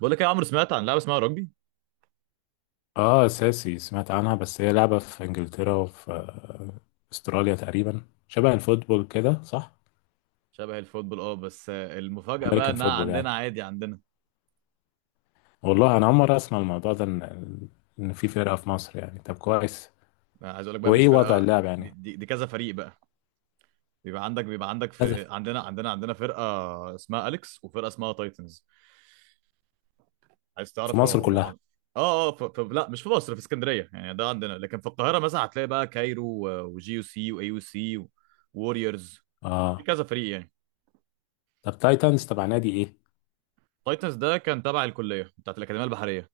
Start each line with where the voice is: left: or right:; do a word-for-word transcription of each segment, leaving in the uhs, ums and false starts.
right: بقول لك إيه يا عمرو، سمعت عن لعبه اسمها رجبي؟
left: اه، اساسي سمعت عنها، بس هي لعبة في انجلترا وفي آه، استراليا تقريبا. شبه الفوتبول كده، صح؟
right: شبه الفوتبول، اه بس آه، المفاجاه بقى
left: امريكان
right: انها
left: فوتبول
right: عندنا
left: يعني.
right: عادي عندنا.
left: والله انا اول مرة اسمع الموضوع ده، ان ان في فرقة في مصر، يعني طب كويس.
right: آه، عايز اقول لك بقى، مش
left: وايه وضع
right: فرقه،
left: اللعب
right: دي,
left: يعني؟
right: دي, دي كذا فريق بقى. بيبقى عندك بيبقى عندك
left: كذا.
right: فرق، عندنا عندنا عندنا فرقه اسمها اليكس وفرقه اسمها تايتنز. عايز
left: في
right: تعرف
left: مصر
right: هم
left: كلها؟
right: عم- اه اه ف... ف... لا مش في مصر، في اسكندريه يعني ده عندنا، لكن في القاهره مثلا هتلاقي بقى كايرو و- وجي يو سي واي يو سي ووريورز، في
left: اه.
right: كذا فريق يعني.
left: طب تايتنز تبع نادي ايه؟
right: تايتنز ده كان تبع الكليه بتاعت الاكاديميه البحريه.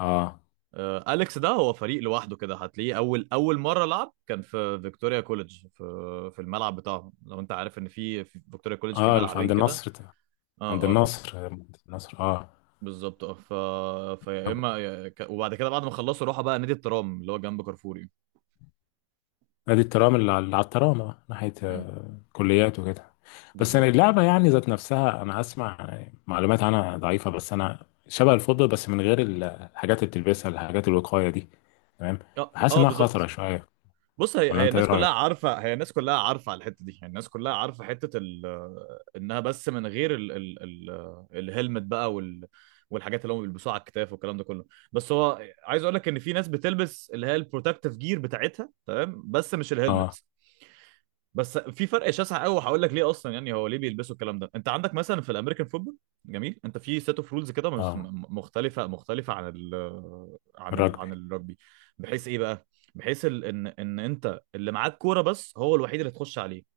left: اه.
right: آه، أليكس ده هو فريق لوحده كده، هتلاقيه أول أول مرة لعب كان في فيكتوريا كوليدج، في في الملعب بتاعهم، لو أنت عارف إن في في فيكتوريا كوليدج في
left: اه، اللي في عند
right: ملعبين كده.
left: النصر،
right: أه
left: عند
right: أه أه
left: النصر، عند النصر، اه.
right: بالظبط. أه ف... فيا
left: طب
right: إما يا- ك- وبعد كده بعد ما خلصوا راحوا بقى نادي الترام اللي هو جنب كارفوري.
left: نادي الترام، اللي على اللي على الترام، اه، ناحية
right: مم.
left: آه، كليات وكده. بس يعني
right: بالظبط.
left: اللعبة يعني ذات نفسها، أنا أسمع يعني معلومات عنها ضعيفة، بس أنا شبه الفضة، بس من غير ال- الحاجات اللي بتلبسها، الحاجات الوقاية دي. تمام.
right: أه
left: بحس
right: أه
left: إنها خطرة
right: بالظبط.
left: شوية.
right: بص، هي
left: ولا
right: هي
left: أنت إيه
right: الناس كلها
left: رأيك؟
right: عارفه، هي الناس كلها عارفه على الحته دي، يعني الناس كلها عارفه حته ال... انها بس من غير ال... ال... ال... الهلمت بقى وال... والحاجات اللي هم بيلبسوها على الكتاف والكلام ده كله. بس هو عايز اقول لك ان في ناس بتلبس اللي هي البروتكتيف جير بتاعتها، تمام، بس مش
left: اه.
right: الهلمت. بس في فرق شاسع قوي، وهقول لك ليه اصلا. يعني هو ليه بيلبسوا الكلام ده؟ انت عندك مثلا في الامريكان فوتبول، جميل، انت في سيت اوف رولز كده مس-
left: اه،
right: م- مختلفه، مختلفه عن ال عن ال
left: الرجبي،
right: عن الرugby، بحيث ايه بقى، بحيث ال- ان ان انت اللي معاك كوره بس، هو الوحيد اللي تخش عليه.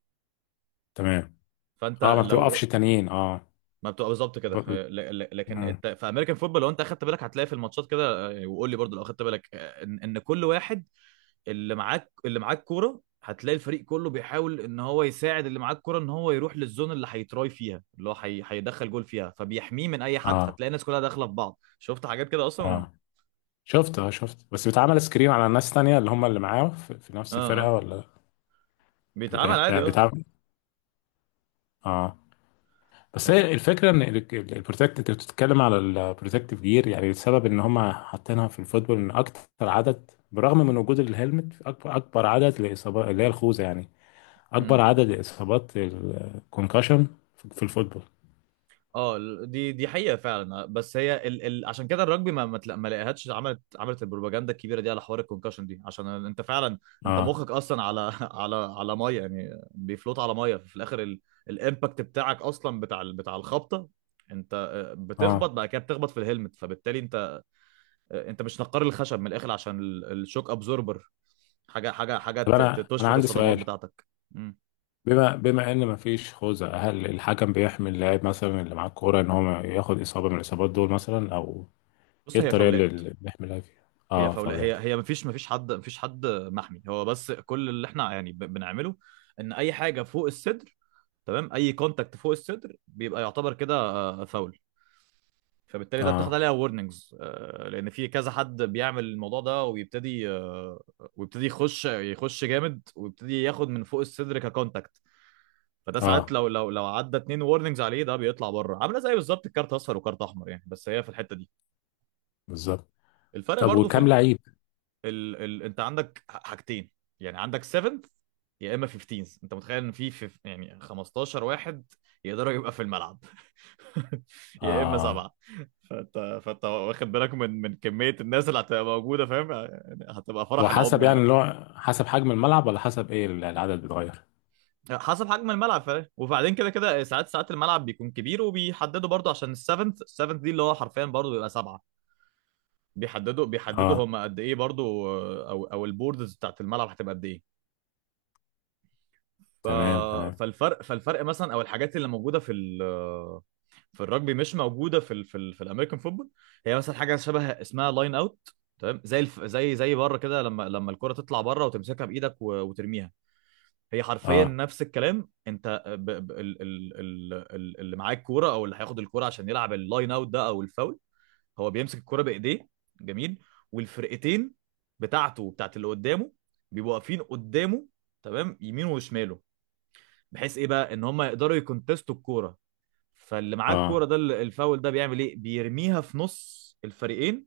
left: تمام.
right: فانت
left: اه، ما
right: لو ر-
left: بتوقفش تانيين، اه.
right: ما بتبقى بالظبط
left: ب...
right: كده،
left: ب...
right: آه، ل- ل- لكن
left: مم.
right: الت- في امريكان فوتبول لو انت اخدت بالك هتلاقي في الماتشات كده، آه، وقول لي برضو لو اخدت بالك، آه، ان ان كل واحد، اللي معاك اللي معاك كوره، هتلاقي الفريق كله بيحاول ان هو يساعد اللي معاه الكوره ان هو يروح للزون اللي هيتراي فيها، اللي هو هي- هيدخل جول فيها، فبيحميه من اي حد،
left: اه.
right: فتلاقي الناس كلها داخله في بعض. شفت حاجات كده اصلا.
left: اه، شفت، اه شفت، بس بيتعمل سكرين على ناس تانية، اللي هم اللي معاه في, في نفس
right: اه
left: الفرقة،
right: اه
left: ولا؟
right: بيتعمل
left: بت-
right: عادي، اه.
left: بتعمل. اه. بس
right: بس
left: هي الفكره ان البروتكت، انت بتتكلم على البروتكتيف جير، يعني السبب ان هم حاطينها في الفوتبول ان اكتر عدد برغم من وجود الهلمت، اكبر اكبر عدد لاصابات اللي هي الخوذه يعني، اكبر
right: مم.
left: عدد لاصابات الكونكشن في الفوتبول.
right: اه ال- دي دي حقيقه فعلا، آه، بس هي ال... ال... عشان كده الرجبي ما ما تلا- ما لقيهاش، عملت عملت البروباجندا الكبيره دي على حوار الكونكشن دي، عشان انت فعلا انت
left: اه.
right: مخك اصلا على على على ميه يعني، بيفلوت على ميه في الاخر. ال... الامباكت بتاعك اصلا بتاع ال- بتاع الخبطه، انت آه، بتخبط،
left: اه،
right: بعد كده بتخبط في الهلمت، فبالتالي انت آه، انت مش نقار الخشب من الاخر، عشان ال- الشوك ابزوربر، حاجه حاجه حاجه
left: طب
right: ت- ت-
left: انا انا
right: تشفط
left: عندي
right: الصدمات
left: سؤال،
right: بتاعتك. مم.
left: بما بما ان مفيش خوذه، هل الحكم بيحمي اللاعب مثلا اللي معاه الكوره ان هو ما ياخد اصابه من الاصابات دول، مثلا؟ او
right: بص،
left: ايه
right: هي
left: الطريقه اللي
right: فاولات.
left: اللي بيحمي اللاعب فيها؟
right: هي
left: اه،
right: فولا هي
left: فاولات.
right: هي مفيش مفيش حد مفيش حد محمي. هو بس كل اللي احنا يعني ب- بنعمله ان اي حاجه فوق الصدر، تمام، اي كونتاكت فوق الصدر بيبقى يعتبر كده آه، فاول، فبالتالي ده بتاخد
left: اه.
right: عليها وورنينجز، لان في كذا حد بيعمل الموضوع ده، ويبتدي، آه، ويبتدي يخش يخش جامد ويبتدي ياخد من فوق الصدر ككونتاكت. فده ساعات
left: اه،
right: لو لو لو عدى اتنين وورنينجز عليه، ده بيطلع بره، عامله زي بالظبط الكارت اصفر وكارت احمر يعني. بس هي في الحته دي
left: بالظبط.
right: الفرق
left: طب
right: برضو في
left: وكام
right: ال...
left: لعيب؟
right: ال... ال... انت عندك حاجتين، يعني عندك سبعة يا اما خمستاشر. انت متخيل ان في في- يعني خمستاشر واحد يقدروا يبقى في الملعب؟ يا اما
left: اه.
right: سبعه. فانت فانت واخد بالك من من كميه الناس اللي هتبقى موجوده. فاهم يعني؟ هتبقى فرح
left: هو حسب
right: العمده
left: يعني،
right: يعني.
left: اللي هو حسب حجم الملعب، ولا حسب ايه، ال- العدد بيتغير؟
right: حسب حجم الملعب، فاهم؟ وبعدين كده كده ساعات ساعات الملعب بيكون كبير، وبيحددوا برضو، عشان السفنت السفنت دي اللي هو حرفيا برضو بيبقى سبعه، بيحددوا بيحددوا
left: اه.
right: هم قد ايه برضو، او او البوردز بتاعت الملعب هتبقى قد ايه. ف...
left: تمام، تمام.
right: فالفرق فالفرق مثلا، او الحاجات اللي موجوده في ال... في الرجبي مش موجوده في ال... في, ال... في الامريكان فوتبول. هي مثلا حاجه شبه اسمها لاين اوت، تمام، زي الف... زي زي بره كده، لما لما الكره تطلع بره وتمسكها بايدك و... وترميها. هي حرفيا
left: اه.
right: نفس الكلام. انت ب... ب... ال... ال... ال... ال- اللي معاه الكوره، او اللي هياخد الكوره عشان يلعب اللاين اوت ده او الفاول، هو بيمسك الكوره بايديه، جميل، والفرقتين بتاعته وبتاعت اللي قدامه بيبقوا واقفين قدامه، تمام، يمين وشماله، بحيث ايه بقى، ان هم يقدروا يكونتستوا الكوره. فاللي معاه الكوره
left: اه،
right: ده ال- الفاول ده بيعمل ايه؟ بيرميها في نص الفريقين،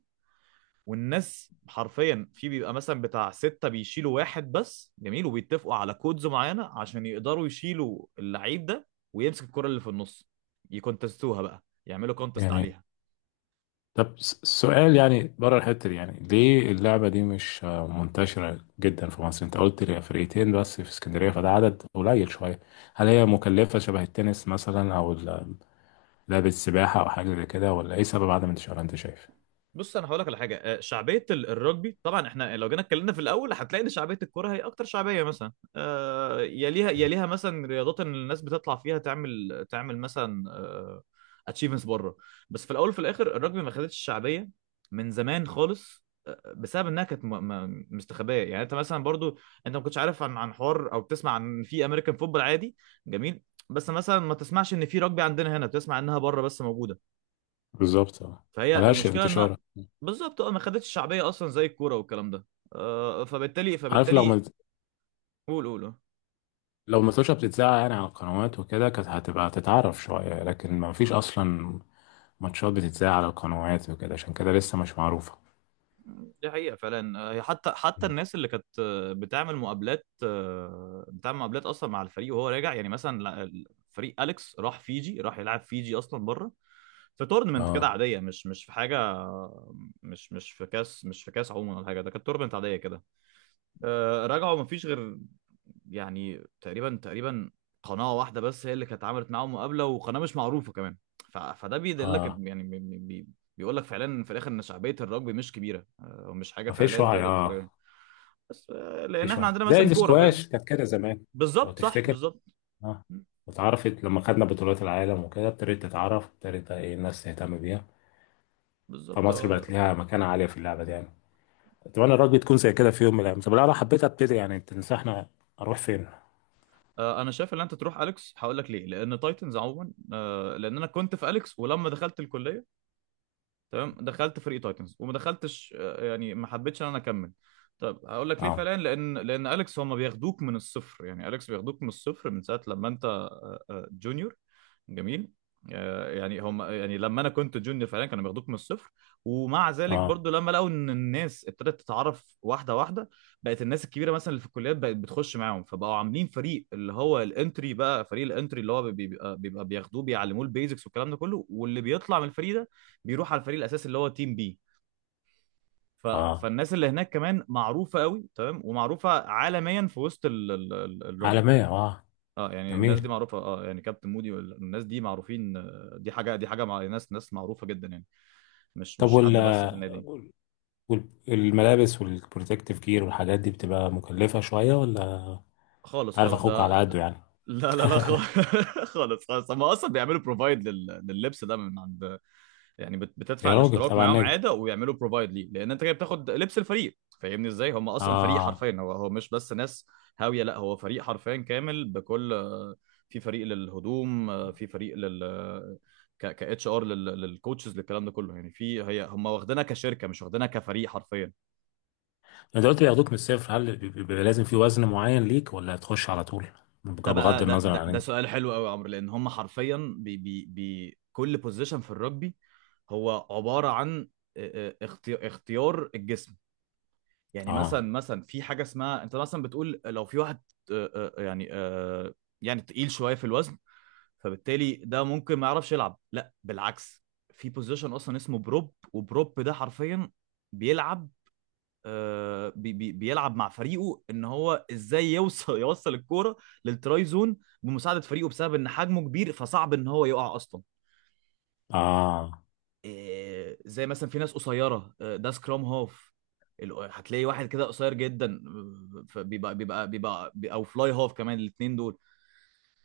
right: والناس حرفيا في بيبقى مثلا بتاع ستة، بيشيلوا واحد بس، جميل، وبيتفقوا على كودز معينة عشان يقدروا يشيلوا اللعيب ده ويمسك الكرة اللي في النص، يكونتستوها بقى، يعملوا كونتست
left: جميل.
right: عليها.
left: طب س- سؤال يعني، بره الحتة دي، يعني ليه اللعبة دي مش آه، منتشرة جدا في مصر؟ انت قلت لي فرقتين بس في اسكندرية، فده عدد قليل شوية. هل هي مكلفة شبه التنس مثلا، او ال- لعبة السباحة، او حاجة زي كده؟ ولا ايه سبب عدم انتشارها انت شايف؟
right: بص، انا هقول لك على حاجه، آه، شعبيه ال- الرجبي، طبعا احنا لو جينا اتكلمنا في الاول هتلاقي ان شعبيه الكوره هي اكتر شعبيه، مثلا آه، يليها يليها مثلا رياضات ان الناس بتطلع فيها تعمل تعمل مثلا اتشيفمنتس بره. بس في الاول وفي الاخر الرجبي ما خدتش الشعبيه من زمان خالص، بسبب انها كانت م- م- مستخبيه، يعني انت مثلا برضو انت ما كنتش عارف عن عن حوار، او بتسمع عن في امريكان فوتبول عادي، جميل، بس مثلا ما تسمعش ان في رجبي عندنا هنا، بتسمع انها بره بس موجوده.
left: بالظبط، اه،
right: فهي
left: ملهاش
right: المشكله ان،
left: انتشار.
right: بالظبط، اه، ما خدتش شعبيه اصلا زي الكوره والكلام ده. آه، فبالتالي
left: عارف، لو
right: فبالتالي
left: ما
right: قول قول قول.
left: لو ماتوشة بتتذاع يعني على القنوات وكده كانت هتبقى تتعرف شوية، لكن ما فيش أصلا ماتشات بتتذاع على القنوات وكده، عشان كده لسه مش معروفة.
right: دي حقيقه فعلا. آه، هي حتى حتى الناس اللي كانت، آه، بتعمل مقابلات، آه، بتعمل مقابلات اصلا مع الفريق وهو راجع، يعني مثلا لا- فريق اليكس راح فيجي، راح يلعب فيجي اصلا بره في تورنمنت كده
left: اه.
right: عاديه، مش مش في حاجه آه، مش مش في كاس، مش في كاس عموما ولا حاجه، ده كانت تورنمنت عاديه كده. آه، رجعوا مفيش غير، يعني تقريبا تقريبا قناة واحدة بس هي اللي كانت عملت معاهم مقابلة، وقناة مش معروفة كمان. ف... فده بيدلك إن-
left: اه،
right: يعني بي... بي... بي- بيقول لك فعلا في الاخر ان شعبية الرugby مش كبيرة، آه، ومش حاجة
left: ما
right: فعليا
left: فيش وعي.
right: تقدر
left: اه،
right: تتفرج
left: ما
right: عليها. بس، آه، لان
left: فيش
right: احنا
left: وعي
right: عندنا
left: زي
right: مثلا كورة، فاهم؟
left: الاسكواش كانت كده زمان، لو
right: بالظبط صح
left: تفتكر.
right: بالظبط
left: اه. واتعرفت لما خدنا بطولات العالم وكده، ابتدت تتعرف، ابتدت ايه، الناس تهتم بيها،
right: بالظبط.
left: فمصر
right: آه،
left: بقت ليها مكانة عالية في اللعبة دي يعني. اتمنى الرugby تكون زي كده في يوم من الايام. طب لو انا حبيت ابتدي، يعني تنصحنا اروح فين؟
right: آه، انا شايف ان انت تروح اليكس، هقول لك ليه، لان تايتنز عموما آه، لان انا كنت في اليكس، ولما دخلت الكلية، تمام، دخلت فريق تايتنز، وما دخلتش، آه، يعني ما حبيتش ان انا اكمل. طب هقول لك ليه
left: اه.
right: فعلا، لان لان اليكس هم بياخدوك من الصفر، يعني اليكس بياخدوك من الصفر من ساعه لما انت آه، آه، جونيور، جميل. آه، يعني هم، يعني لما انا كنت جونيور فعلا كانوا بياخدوك من الصفر. ومع ذلك
left: اه.
right: برضو، لما لقوا ان الناس ابتدت تتعرف واحده واحده، بقت الناس الكبيره مثلا اللي في الكليات بقت بتخش معاهم، فبقوا عاملين فريق اللي هو الانتري بقى، فريق الانتري اللي هو بيبقى بيبقى بياخدوه بيعلموه البيزكس والكلام ده كله، واللي بيطلع من الفريق ده بيروح على الفريق الاساسي اللي هو تيم بي. ف...
left: اه،
right: فالناس اللي هناك كمان معروفه قوي، تمام، ومعروفه عالميا في وسط ال... ال... ال- الرugby.
left: عالمية، اه.
right: اه يعني الناس دي
left: جميل.
right: معروفه، اه، يعني كابتن مودي والناس دي معروفين. آه، دي حاجه دي حاجه مع ناس ناس معروفه جدا يعني، مش
left: طب
right: مش حد
left: وال
right: بس في النادي.
left: وال- والملابس والبروتكتيف جير والحاجات دي بتبقى مكلفة شوية ولا؟
right: خالص
left: انت عارف
right: خالص
left: اخوك
right: ده
left: على
right: ده-
left: قده يعني.
right: لا لا لا خالص خالص خالص هم اصلا بيعملوا بروفايد لل... لللبس ده من عند، يعني بت- بتدفع
left: يا راجل
right: الاشتراك
left: تبع
right: معاهم
left: النادي.
right: عاده، ويعملوا بروفايد ليه، لان انت كده بتاخد لبس الفريق. فاهمني ازاي؟ هم اصلا فريق
left: اه.
right: حرفيا، هو هو مش بس ناس هاويه، لا، هو فريق حرفيا كامل بكل، في فريق للهدوم، في فريق لل ك ك اتش ار، للكوتشز، للكلام ده كله يعني، في، هي هم واخدينها كشركه مش واخدينها كفريق حرفيا.
left: انت قلت بياخدوك من الصفر، هل بي- بيبقى لازم في وزن معين ليك ولا تخش على طول،
right: ده
left: بغض
right: بقى ده
left: النظر
right: ده,
left: عن
right: ده
left: انت؟
right: سؤال حلو قوي يا عمرو، لان هم حرفيا بي بي بي كل بوزيشن في الرugby هو عباره عن اه- اه اختي- اختيار الجسم. يعني مثلا
left: اه.
right: مثلا في حاجه اسمها، انت مثلا بتقول لو في واحد، آه، آه، يعني آه، يعني تقيل شويه في الوزن، فبالتالي ده ممكن ما يعرفش يلعب. لا، بالعكس، في بوزيشن اصلا اسمه بروب، وبروب ده حرفيا بيلعب، آه، بي بي بيلعب مع فريقه ان هو ازاي يوصل يوصل الكوره للتراي زون بمساعده فريقه، بسبب ان حجمه كبير فصعب ان هو يقع اصلا.
left: اه،
right: إيه، زي مثلا في ناس قصيره، آه، ده سكرام هاف، ال- هتلاقي واحد كده قصير جدا، آه، فبيبقى بيبقى بيبقى بي- او فلاي هاف كمان، الاثنين دول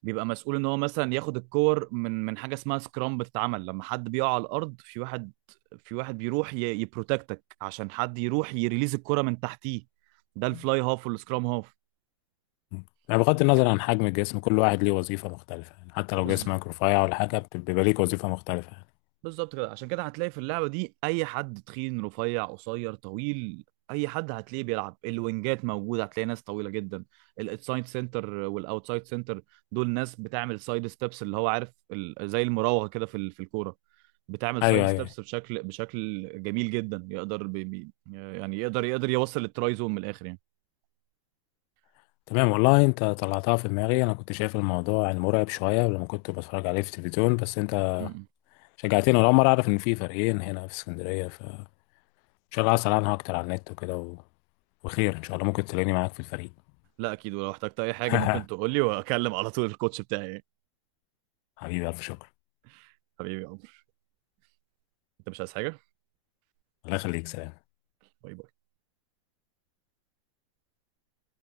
right: بيبقى مسؤول ان هو مثلا ياخد الكور من من حاجه اسمها سكرام، بتتعمل لما حد بيقع على الارض، في واحد في واحد بيروح ي- يبروتكتك، عشان حد يروح يريليز الكره من تحتيه، ده الفلاي هاف والسكرام هاف.
left: يعني بغض النظر عن حجم الجسم كل واحد ليه وظيفة مختلفة يعني، حتى لو جسمك رفيع ولا حاجة بت- بيبقى ليك وظيفة مختلفة يعني.
right: بالظبط كده، عشان كده هتلاقي في اللعبه دي اي حد، تخين، رفيع، قصير، طويل، اي حد هتلاقيه بيلعب. الوينجات موجوده، هتلاقي ناس طويله جدا، السايد سنتر والاوتسايد سنتر، دول ناس بتعمل سايد ستيبس، اللي هو عارف ال- زي المراوغه كده في ال- في الكوره، بتعمل سايد
left: ايوه، ايوه، أيوة.
right: ستيبس بشكل، بشكل جميل جدا، يقدر بي بي- يعني يقدر يقدر يوصل للتراي زون من الاخر يعني.
left: تمام، والله انت طلعتها في دماغي. انا كنت شايف الموضوع يعني مرعب شويه لما كنت بتفرج عليه في التلفزيون، بس انت
right: م- م.
left: شجعتني. ولا مرة أعرف إن في فريقين هنا في اسكندرية، فإن شاء الله هسأل عنها أكتر على النت وكده و... وخير إن شاء الله، ممكن تلاقيني معاك في الفريق.
right: لا اكيد، ولو احتجت اي حاجه ممكن تقول لي، واكلم على طول الكوتش بتاعي.
left: حبيبي، ألف شكر.
right: حبيبي يا عمر، انت مش عايز حاجه؟
left: الله يخليك، سلام.
right: باي باي.